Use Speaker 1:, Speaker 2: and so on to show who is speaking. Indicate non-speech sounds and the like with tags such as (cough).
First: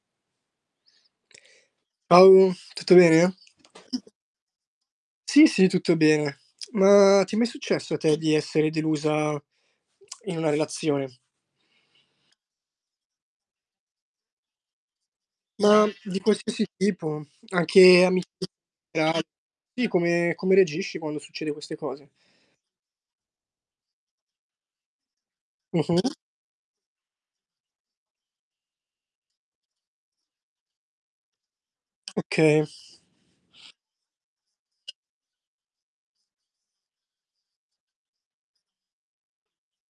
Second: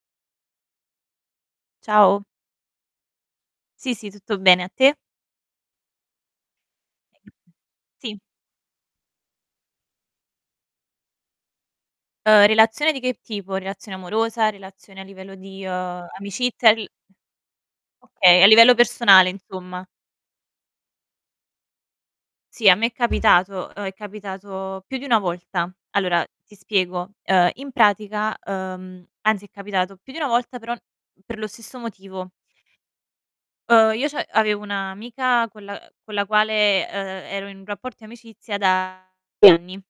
Speaker 1: Ciao.
Speaker 2: Ciao, tutto bene?
Speaker 1: Sì, sì, tutto bene, a te?
Speaker 2: Sì, sì tutto bene. Mah, ti è mai successo a te
Speaker 1: Sì.
Speaker 2: di essere delusa (clicks tongue) in una relazione?
Speaker 1: Uhm, relazione di che tipo, relazione amorosa, relazione a livello di,
Speaker 2: Mah,
Speaker 1: uhm,
Speaker 2: di qualsiasi
Speaker 1: amicizia? Il
Speaker 2: tipo, anche ami
Speaker 1: Okay, a
Speaker 2: (unintelligible)
Speaker 1: livello personale insomma.
Speaker 2: i come come reagisci quando succede queste cose?
Speaker 1: Sì, a me è capitato, uhm, è capitato più di 1 volta.
Speaker 2: Mh-mh.
Speaker 1: Allora ti spiego, uhm, in pratica uhm, anzi è capitato più di 1 volta però per lo stesso motivo.
Speaker 2: Okay.
Speaker 1: Uhm, io c'av avevo un'amica con la ehm, con la quale, ehm, ero in un rapporto di amicizia da anni.